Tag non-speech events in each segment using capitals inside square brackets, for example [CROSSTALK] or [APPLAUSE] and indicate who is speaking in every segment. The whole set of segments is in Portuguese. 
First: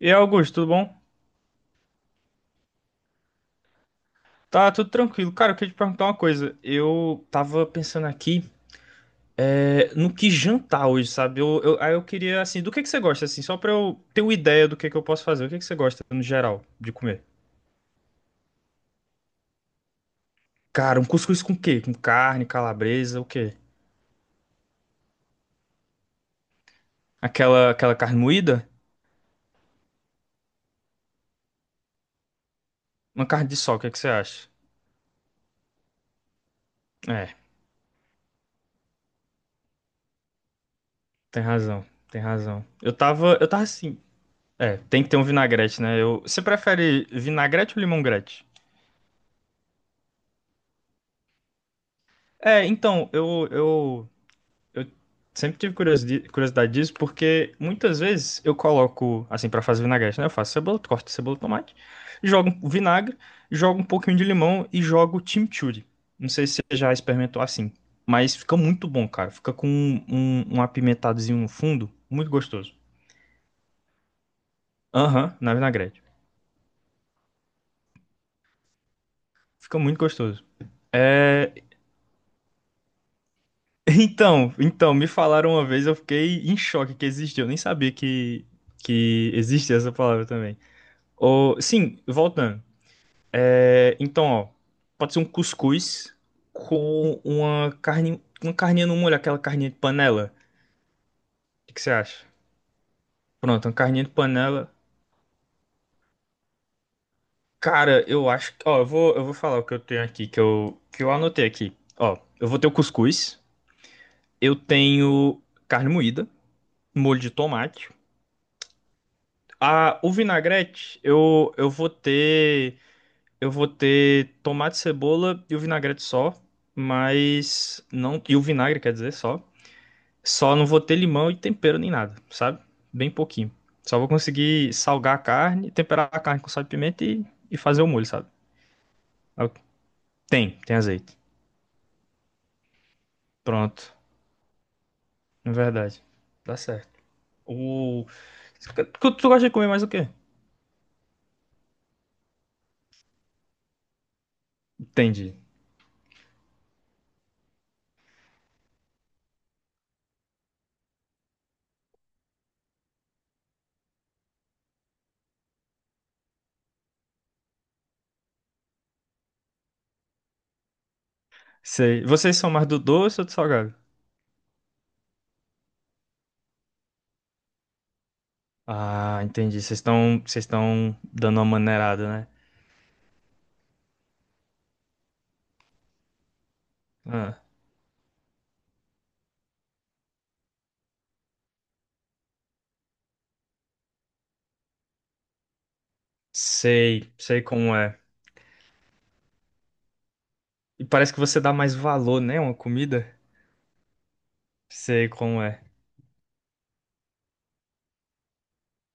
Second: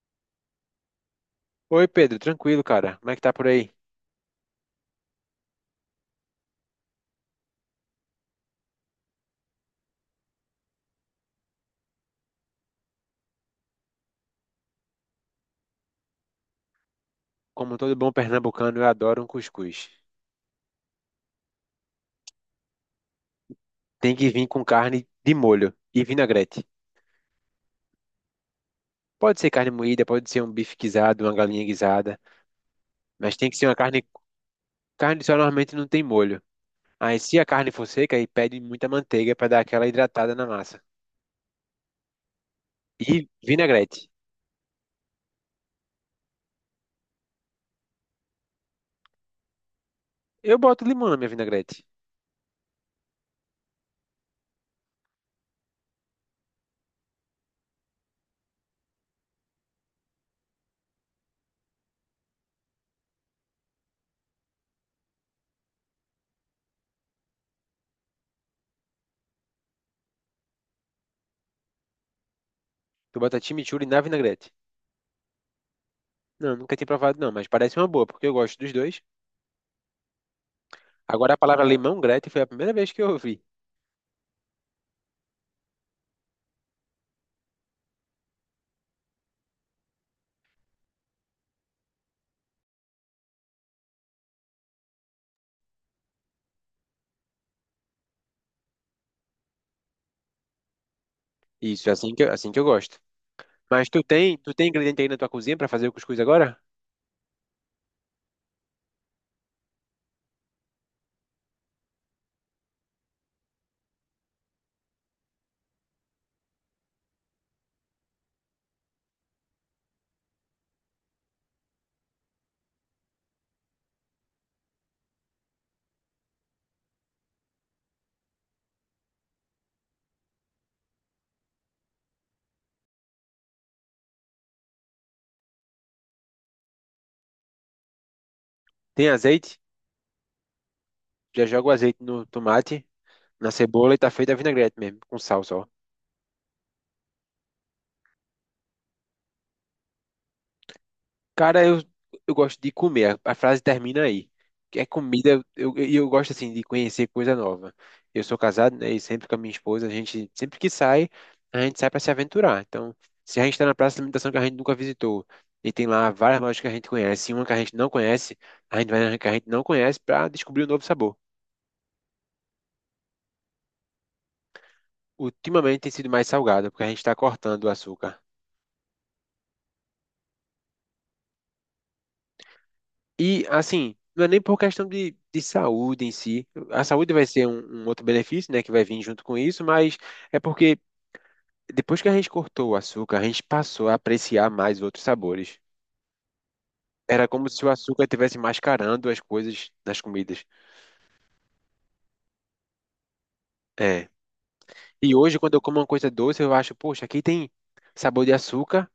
Speaker 1: E aí, Augusto, tudo bom?
Speaker 2: Oi, Pedro, tranquilo, cara. Como é que tá por aí?
Speaker 1: Tá tudo tranquilo. Cara, eu queria te perguntar uma coisa. Eu tava pensando aqui, no que jantar hoje, sabe? Aí eu queria, assim, do que você gosta, assim, só pra eu ter uma ideia do que eu posso fazer. O que que você gosta, no geral, de comer?
Speaker 2: Como todo bom pernambucano, eu adoro um cuscuz.
Speaker 1: Cara, um cuscuz com quê? Com carne, calabresa, o quê?
Speaker 2: Tem que vir com carne de molho e vinagrete.
Speaker 1: Aquela carne moída?
Speaker 2: Pode ser carne moída, pode ser um bife guisado, uma galinha guisada,
Speaker 1: Uma
Speaker 2: mas
Speaker 1: carne
Speaker 2: tem que
Speaker 1: de
Speaker 2: ser uma
Speaker 1: sol, o que que
Speaker 2: carne.
Speaker 1: você acha?
Speaker 2: Carne só normalmente não tem molho. Aí,
Speaker 1: É,
Speaker 2: se a carne for seca, aí pede muita manteiga pra dar aquela hidratada na massa.
Speaker 1: tem razão, tem razão. Eu
Speaker 2: E
Speaker 1: tava, eu tava assim.
Speaker 2: vinagrete.
Speaker 1: É, tem que ter um vinagrete, né? Você prefere vinagrete ou limongrete?
Speaker 2: Eu boto limão na minha vinagrete.
Speaker 1: É, então, sempre tive curiosidade disso, porque muitas vezes eu coloco, assim, pra fazer vinagrete, né? Eu faço cebola, corto cebola, tomate, jogo um vinagre, jogo um pouquinho de limão e jogo chimichurri. Não sei se você já experimentou assim, mas fica muito bom, cara. Fica com um apimentadozinho no fundo, muito gostoso.
Speaker 2: Tu bota chimichurri na vinagrete.
Speaker 1: Aham, na vinagrete.
Speaker 2: Não, nunca tinha provado não, mas parece uma boa, porque eu gosto dos dois.
Speaker 1: Fica muito gostoso.
Speaker 2: Agora a
Speaker 1: É,
Speaker 2: palavra limão-grete foi a primeira vez que eu ouvi.
Speaker 1: [LAUGHS] então, me falaram uma vez, eu fiquei em choque que existia. Eu nem sabia que existia essa palavra também. Ô, sim, voltando. É, então, ó, pode ser um cuscuz com uma carne, uma carninha no molho, aquela carninha de panela. O que que
Speaker 2: Isso,
Speaker 1: você
Speaker 2: é assim que
Speaker 1: acha?
Speaker 2: eu gosto.
Speaker 1: Pronto, uma
Speaker 2: Mas tu
Speaker 1: carninha de
Speaker 2: tem, tu tem
Speaker 1: panela.
Speaker 2: ingrediente aí na tua cozinha para fazer o cuscuz agora?
Speaker 1: Cara, eu acho que, ó, eu vou falar o que eu tenho aqui, que eu anotei aqui. Ó, eu vou ter o cuscuz, eu tenho carne moída, molho de tomate. Ah, o vinagrete, eu vou ter tomate, cebola e o vinagrete só, mas não, e o vinagre, quer dizer, só. Só não vou ter limão e tempero nem nada, sabe? Bem pouquinho. Só vou conseguir salgar a carne, temperar a carne com sal e pimenta e fazer o molho, sabe?
Speaker 2: Tem
Speaker 1: É o.
Speaker 2: azeite?
Speaker 1: Tem azeite.
Speaker 2: Já joga o azeite no tomate, na
Speaker 1: Pronto.
Speaker 2: cebola e tá feita a vinagrete mesmo, com sal
Speaker 1: Na
Speaker 2: só.
Speaker 1: verdade. Dá certo. O... tu gosta de comer mais o quê?
Speaker 2: Cara, eu gosto de comer. A frase termina aí. Que é
Speaker 1: Entendi.
Speaker 2: comida, eu gosto assim de conhecer coisa nova. Eu sou casado, né, e sempre com a minha esposa, a gente sempre que sai, a gente sai para se aventurar. Então, se a gente tá na praça de alimentação que a gente nunca visitou e tem lá várias lojas que a gente conhece, e uma que a gente não conhece, a gente vai na que a gente não conhece para descobrir um novo sabor.
Speaker 1: Sei. Vocês são mais do doce ou do salgado?
Speaker 2: Ultimamente tem sido mais salgada, porque a gente está cortando o açúcar.
Speaker 1: Ah, entendi. Vocês estão dando uma maneirada, né?
Speaker 2: E, assim, não é nem por questão de saúde em si. A saúde vai
Speaker 1: Ah,
Speaker 2: ser um outro benefício, né, que vai vir junto com isso, mas é porque depois que a gente cortou o açúcar, a gente passou a apreciar mais outros sabores.
Speaker 1: sei,
Speaker 2: Era
Speaker 1: sei
Speaker 2: como se o
Speaker 1: como é.
Speaker 2: açúcar estivesse mascarando as coisas nas comidas.
Speaker 1: E parece que você dá mais valor, né? Uma comida.
Speaker 2: É.
Speaker 1: Sei
Speaker 2: E hoje,
Speaker 1: como
Speaker 2: quando eu
Speaker 1: é.
Speaker 2: como uma coisa doce, eu acho, poxa, aqui tem sabor de açúcar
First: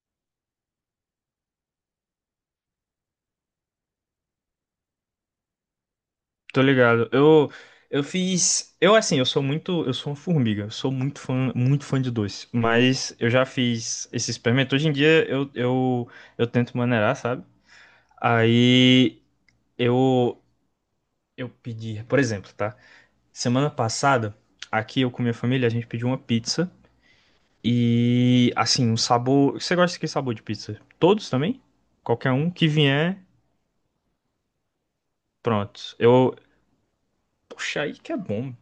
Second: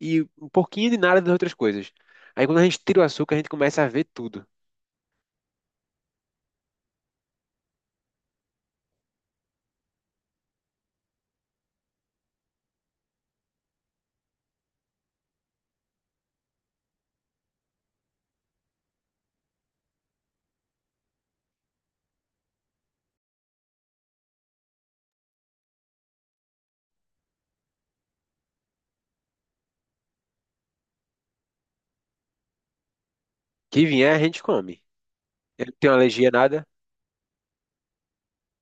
Speaker 2: e um pouquinho de nada das outras coisas. Aí, quando a gente tira o açúcar, a gente começa a ver tudo.
Speaker 1: Tô ligado. Eu fiz. Eu, assim, eu sou muito. Eu sou uma formiga. Eu sou muito fã de doce. Mas eu já fiz esse experimento. Hoje em dia eu tento maneirar, sabe? Aí eu, eu pedi. Por exemplo, tá? Semana passada, aqui eu com minha família, a gente pediu uma pizza. E, assim, um sabor. Você gosta de que sabor de pizza? Todos também? Qualquer um que vier,
Speaker 2: Que vier, a gente come. Eu não
Speaker 1: pronto.
Speaker 2: tenho alergia a
Speaker 1: Eu.
Speaker 2: nada
Speaker 1: Poxa aí que é bom.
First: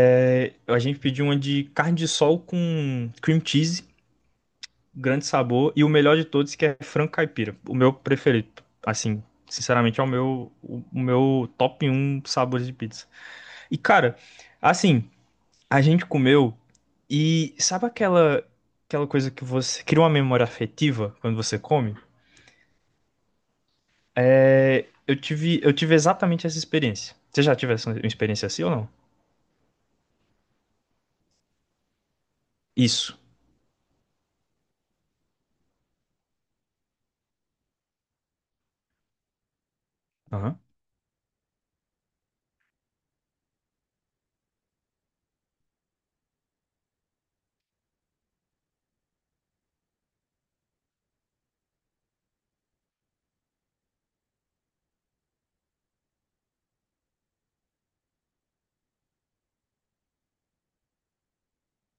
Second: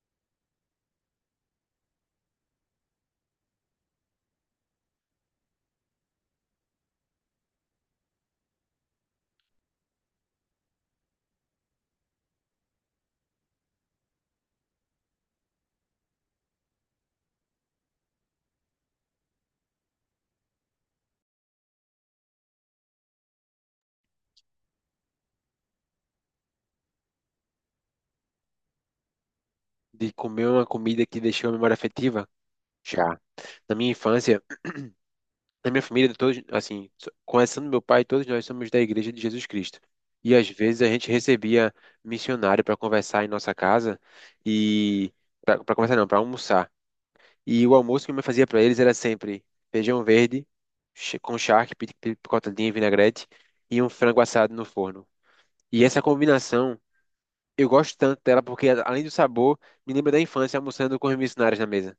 Speaker 1: É, a gente pediu uma de carne de sol com cream cheese, grande sabor, e o melhor de todos que é frango caipira. O meu preferido, assim, sinceramente é o meu top um sabores de pizza. E cara, assim, a gente comeu e sabe aquela coisa que você cria uma memória afetiva quando você come? É, eu tive exatamente essa experiência. Você já tivesse uma experiência assim ou não?
Speaker 2: de comer uma comida que deixou a memória afetiva.
Speaker 1: Isso.
Speaker 2: Já. Na minha infância, na minha família, todos, assim, começando meu pai, todos nós somos da Igreja de Jesus Cristo. E às
Speaker 1: Aham.
Speaker 2: vezes a gente recebia missionário para conversar em nossa casa e para conversar não, para almoçar. E o almoço que eu me fazia para eles era sempre feijão verde com charque, picotadinha e vinagrete e um frango assado no forno. E essa combinação eu gosto tanto dela porque, além do sabor, me lembra da infância almoçando com os missionários na mesa.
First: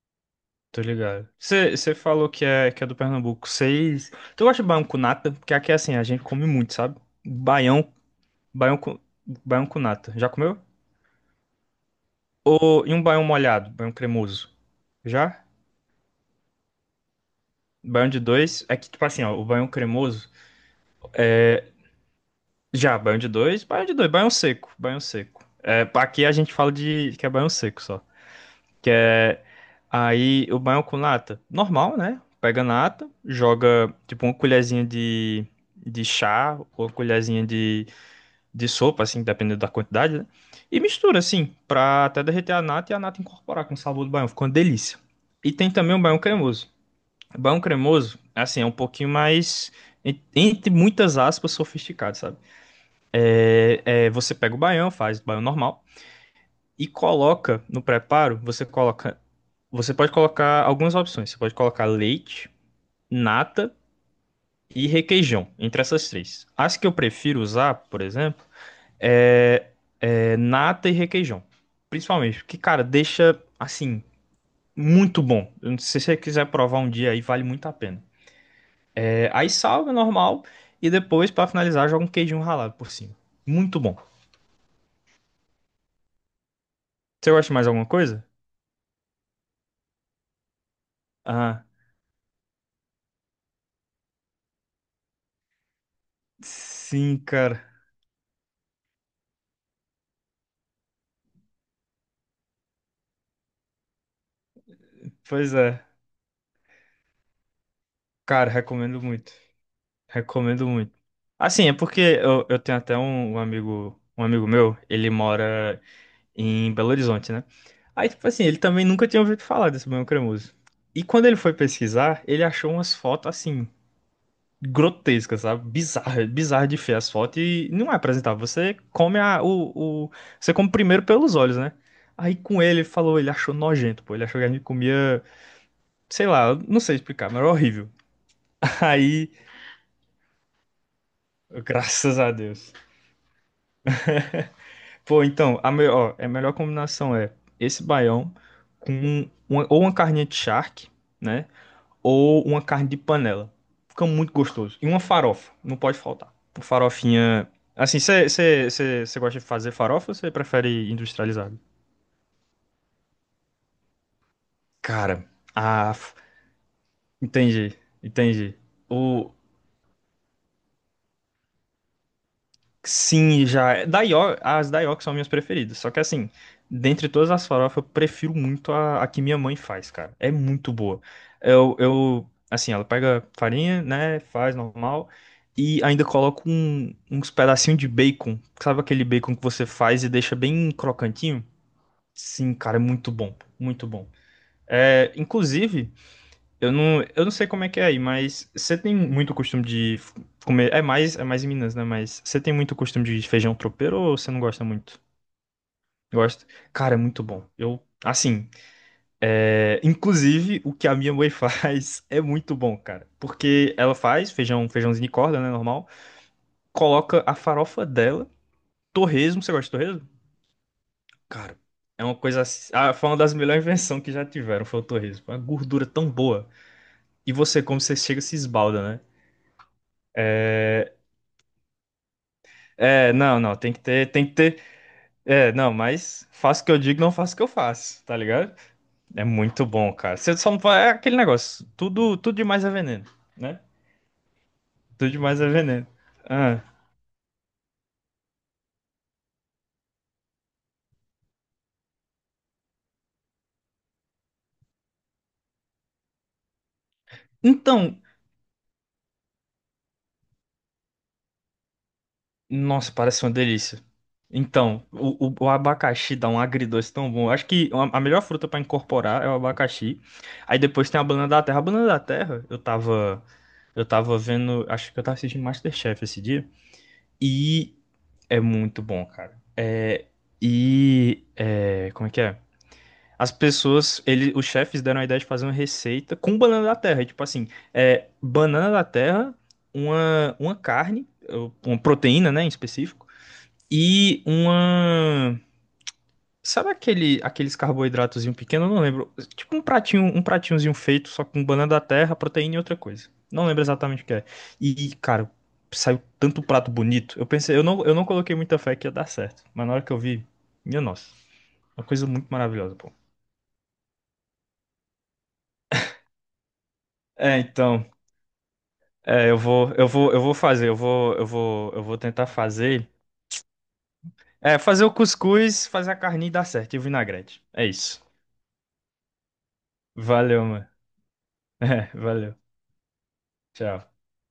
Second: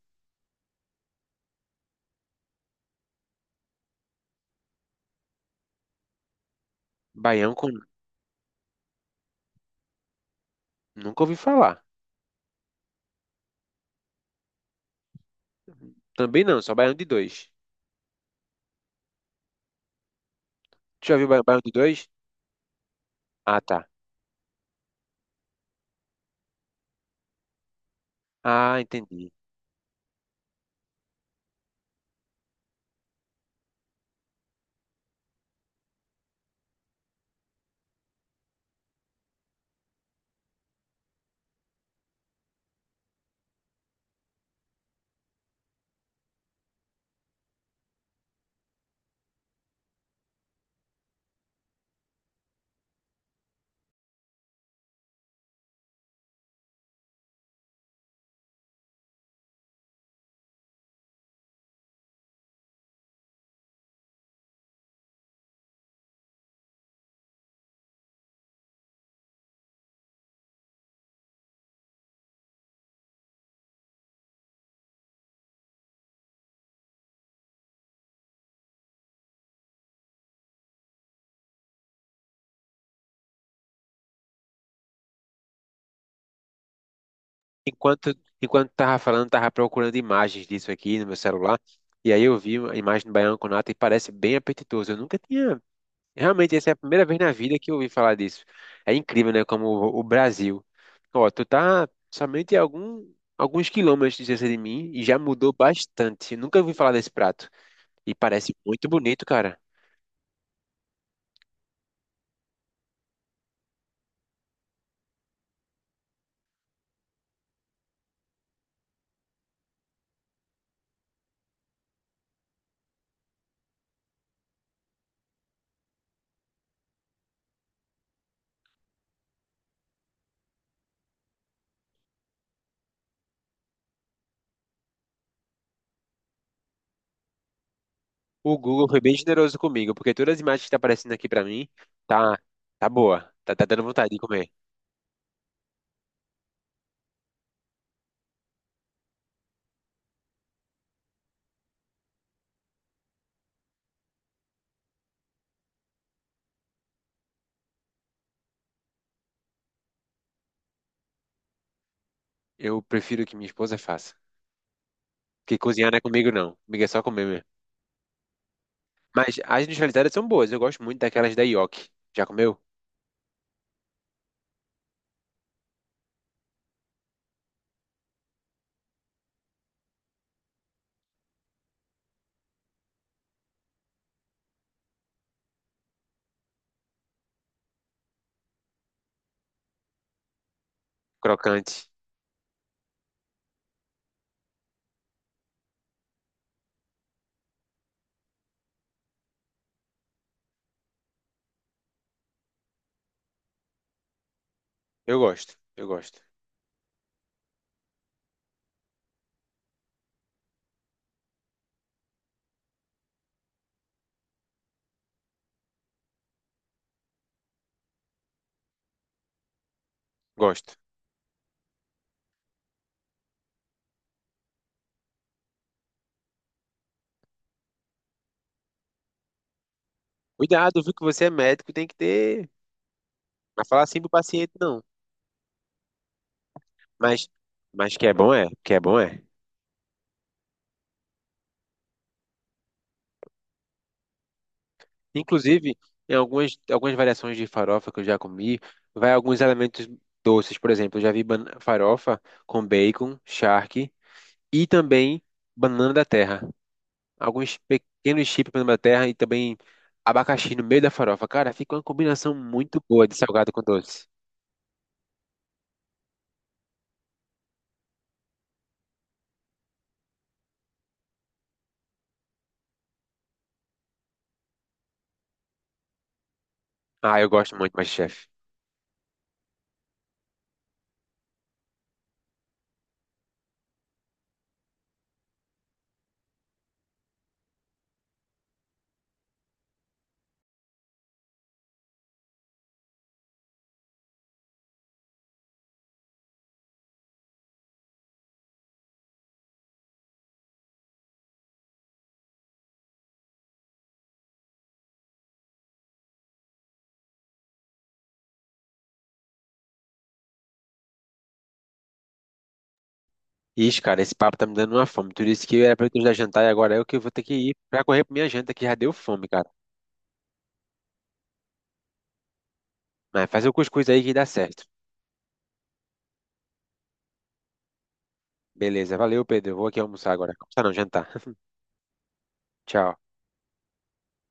Speaker 1: Tô ligado. Você falou que é do Pernambuco. Vocês. Tu gosta de baião com nata? Porque aqui é assim, a gente come muito, sabe?
Speaker 2: Baião com.
Speaker 1: Baião, baião com, baião com nata. Já comeu?
Speaker 2: Nunca ouvi falar.
Speaker 1: Ou e um baião molhado, baião cremoso? Já?
Speaker 2: Também não, só baião de dois.
Speaker 1: Baião de dois. É que, tipo assim, ó, o baião cremoso.
Speaker 2: Tu já viu baião de dois?
Speaker 1: Já, baião de
Speaker 2: Ah,
Speaker 1: dois, baião
Speaker 2: tá.
Speaker 1: de dois, baião seco, baião seco. É, aqui a gente fala de que é baião seco só.
Speaker 2: Ah,
Speaker 1: Que
Speaker 2: entendi.
Speaker 1: é aí o banho com nata. Normal, né? Pega nata, joga tipo uma colherzinha de chá ou uma colherzinha de sopa, assim, dependendo da quantidade, né? E mistura, assim, pra até derreter a nata e a nata incorporar com o sabor do banho. Ficou uma delícia. E tem também o banho cremoso. O banho cremoso, assim, é um pouquinho mais, entre muitas aspas, sofisticado, sabe? É, você pega o baião, faz o baião normal e coloca no preparo, você pode colocar algumas opções. Você pode colocar leite, nata e requeijão, entre essas três. As que eu prefiro usar, por exemplo, é, é nata e requeijão, principalmente, porque cara, deixa assim muito bom. Se você quiser provar um dia aí, vale muito a pena. É, aí salga normal e depois para finalizar joga um queijinho ralado por cima. Muito bom. Você gosta de mais alguma
Speaker 2: Enquanto,
Speaker 1: coisa?
Speaker 2: enquanto tava falando, tava procurando imagens disso aqui no meu celular.
Speaker 1: Ah,
Speaker 2: E aí eu vi a imagem do baião com nata e parece bem apetitoso. Eu nunca tinha realmente, essa é a primeira
Speaker 1: sim,
Speaker 2: vez na vida
Speaker 1: cara.
Speaker 2: que eu ouvi falar disso. É incrível, né? Como o Brasil. Ó, tu tá alguns quilômetros de distância de mim e já mudou
Speaker 1: Pois é.
Speaker 2: bastante. Nunca ouvi falar desse prato. E
Speaker 1: Cara,
Speaker 2: parece muito
Speaker 1: recomendo
Speaker 2: bonito,
Speaker 1: muito.
Speaker 2: cara.
Speaker 1: Recomendo muito. Assim, é porque eu tenho até um amigo meu, ele mora em Belo Horizonte, né? Aí, tipo assim, ele também nunca tinha ouvido falar desse banho cremoso. E quando ele foi pesquisar, ele achou umas fotos assim, grotescas, sabe? Bizarra, bizarra de feia as fotos e não é apresentável. Você come a, o- Você come primeiro pelos olhos, né? Aí com ele, ele falou, ele achou nojento, pô. Ele achou que a gente comia, sei lá, eu não sei explicar, mas era horrível.
Speaker 2: O
Speaker 1: [LAUGHS]
Speaker 2: Google foi bem
Speaker 1: Aí,
Speaker 2: generoso comigo, porque todas as imagens que tá aparecendo aqui pra mim,
Speaker 1: graças a
Speaker 2: tá,
Speaker 1: Deus.
Speaker 2: tá boa. Tá dando vontade de comer.
Speaker 1: Pô, então, é a melhor combinação é esse baião com ou uma carninha de charque, né? Ou uma carne de panela. Fica muito gostoso. E uma farofa, não pode faltar. Uma farofinha. Assim, você gosta de fazer farofa ou você prefere industrializado?
Speaker 2: Eu prefiro que minha esposa faça.
Speaker 1: Cara,
Speaker 2: Porque cozinhar
Speaker 1: ah,
Speaker 2: não é comigo, não. Comigo é só comer mesmo.
Speaker 1: entendi, entendi. O.
Speaker 2: Mas as industrializadas são boas. Eu gosto muito daquelas da Yoki. Já comeu?
Speaker 1: Sim, já. Da As da são minhas preferidas. Só que assim, dentre todas as farofas, eu prefiro muito a que minha mãe faz, cara. É muito boa. Assim, ela pega farinha, né? Faz normal. E ainda coloca uns pedacinhos de bacon. Sabe aquele bacon que você faz e deixa bem crocantinho?
Speaker 2: Crocante.
Speaker 1: Sim, cara, é muito bom. Muito bom. É, inclusive. Eu não sei como é que é aí, mas você tem muito costume de comer. É mais em Minas, né? Mas você tem muito costume de feijão tropeiro ou você não gosta muito?
Speaker 2: Eu gosto.
Speaker 1: Gosto. Cara, é muito bom. Eu, assim, é, inclusive o que a minha mãe [LAUGHS] faz é muito bom, cara. Porque ela faz feijão, feijãozinho de corda, né? Normal. Coloca a farofa dela, torresmo. Você gosta de torresmo?
Speaker 2: Gosto.
Speaker 1: Cara, é uma coisa, ah, foi uma das melhores invenções que já tiveram, foi o torresmo. Uma gordura tão boa. E você, como você chega, se esbalda, né?
Speaker 2: Cuidado, viu que você é médico, tem que ter.
Speaker 1: É, não, não,
Speaker 2: Mas
Speaker 1: tem que
Speaker 2: falar assim pro
Speaker 1: ter, tem que
Speaker 2: paciente,
Speaker 1: ter.
Speaker 2: não.
Speaker 1: É, não, mas faço o que eu digo, não
Speaker 2: Mas,
Speaker 1: faço o que eu
Speaker 2: mas
Speaker 1: faço,
Speaker 2: que é
Speaker 1: tá ligado?
Speaker 2: que é, bom é.
Speaker 1: É muito bom, cara. Você só não vai. É aquele negócio. Tudo demais é veneno, né? Tudo demais é
Speaker 2: Inclusive,
Speaker 1: veneno.
Speaker 2: em
Speaker 1: Ah.
Speaker 2: algumas variações de farofa que eu já comi, vai alguns elementos doces, por exemplo, eu já vi farofa com bacon, charque e também banana da terra. Alguns
Speaker 1: Então,
Speaker 2: pequenos chips de banana da terra e também abacaxi no meio da farofa. Cara, fica uma combinação muito
Speaker 1: nossa,
Speaker 2: boa de
Speaker 1: parece uma
Speaker 2: salgado com
Speaker 1: delícia.
Speaker 2: doce.
Speaker 1: Então, o abacaxi dá um agridoce tão bom. Eu acho que a melhor fruta pra incorporar é o abacaxi. Aí depois tem a banana da terra. A banana da terra, eu tava. Eu tava vendo. Acho que eu tava assistindo MasterChef esse dia.
Speaker 2: Ah, eu gosto muito,
Speaker 1: E
Speaker 2: mas chefe.
Speaker 1: é muito bom, cara. É, e é, como é que é? Os chefes deram a ideia de fazer uma receita com banana da terra. E, tipo assim, é, banana da terra, uma carne, ou uma proteína, né, em específico, e uma. Sabe aqueles carboidratozinho pequeno? Eu não lembro. Tipo um pratinhozinho feito, só com banana da terra, proteína e outra coisa. Não lembro exatamente o que é. E, cara, saiu tanto prato bonito. Eu pensei, eu não coloquei muita fé que ia dar certo. Mas na hora que eu vi, minha nossa, uma coisa muito maravilhosa, pô.
Speaker 2: Ixi, cara, esse papo tá me dando uma fome. Tu disse que era pra eu te dar jantar e agora eu que vou ter que
Speaker 1: É,
Speaker 2: ir pra
Speaker 1: então,
Speaker 2: correr pra minha janta que já deu fome,
Speaker 1: é, eu
Speaker 2: cara.
Speaker 1: vou, eu vou, eu vou fazer, eu vou tentar fazer.
Speaker 2: Mas faz o cuscuz aí que dá
Speaker 1: É,
Speaker 2: certo.
Speaker 1: fazer o cuscuz, fazer a carninha e dar certo, e o vinagrete. É isso.
Speaker 2: Beleza, valeu, Pedro. Eu vou aqui almoçar agora.
Speaker 1: Valeu,
Speaker 2: Almoçar
Speaker 1: mano.
Speaker 2: não, jantar. [LAUGHS]
Speaker 1: [LAUGHS] É, valeu.
Speaker 2: Tchau.
Speaker 1: Tchau.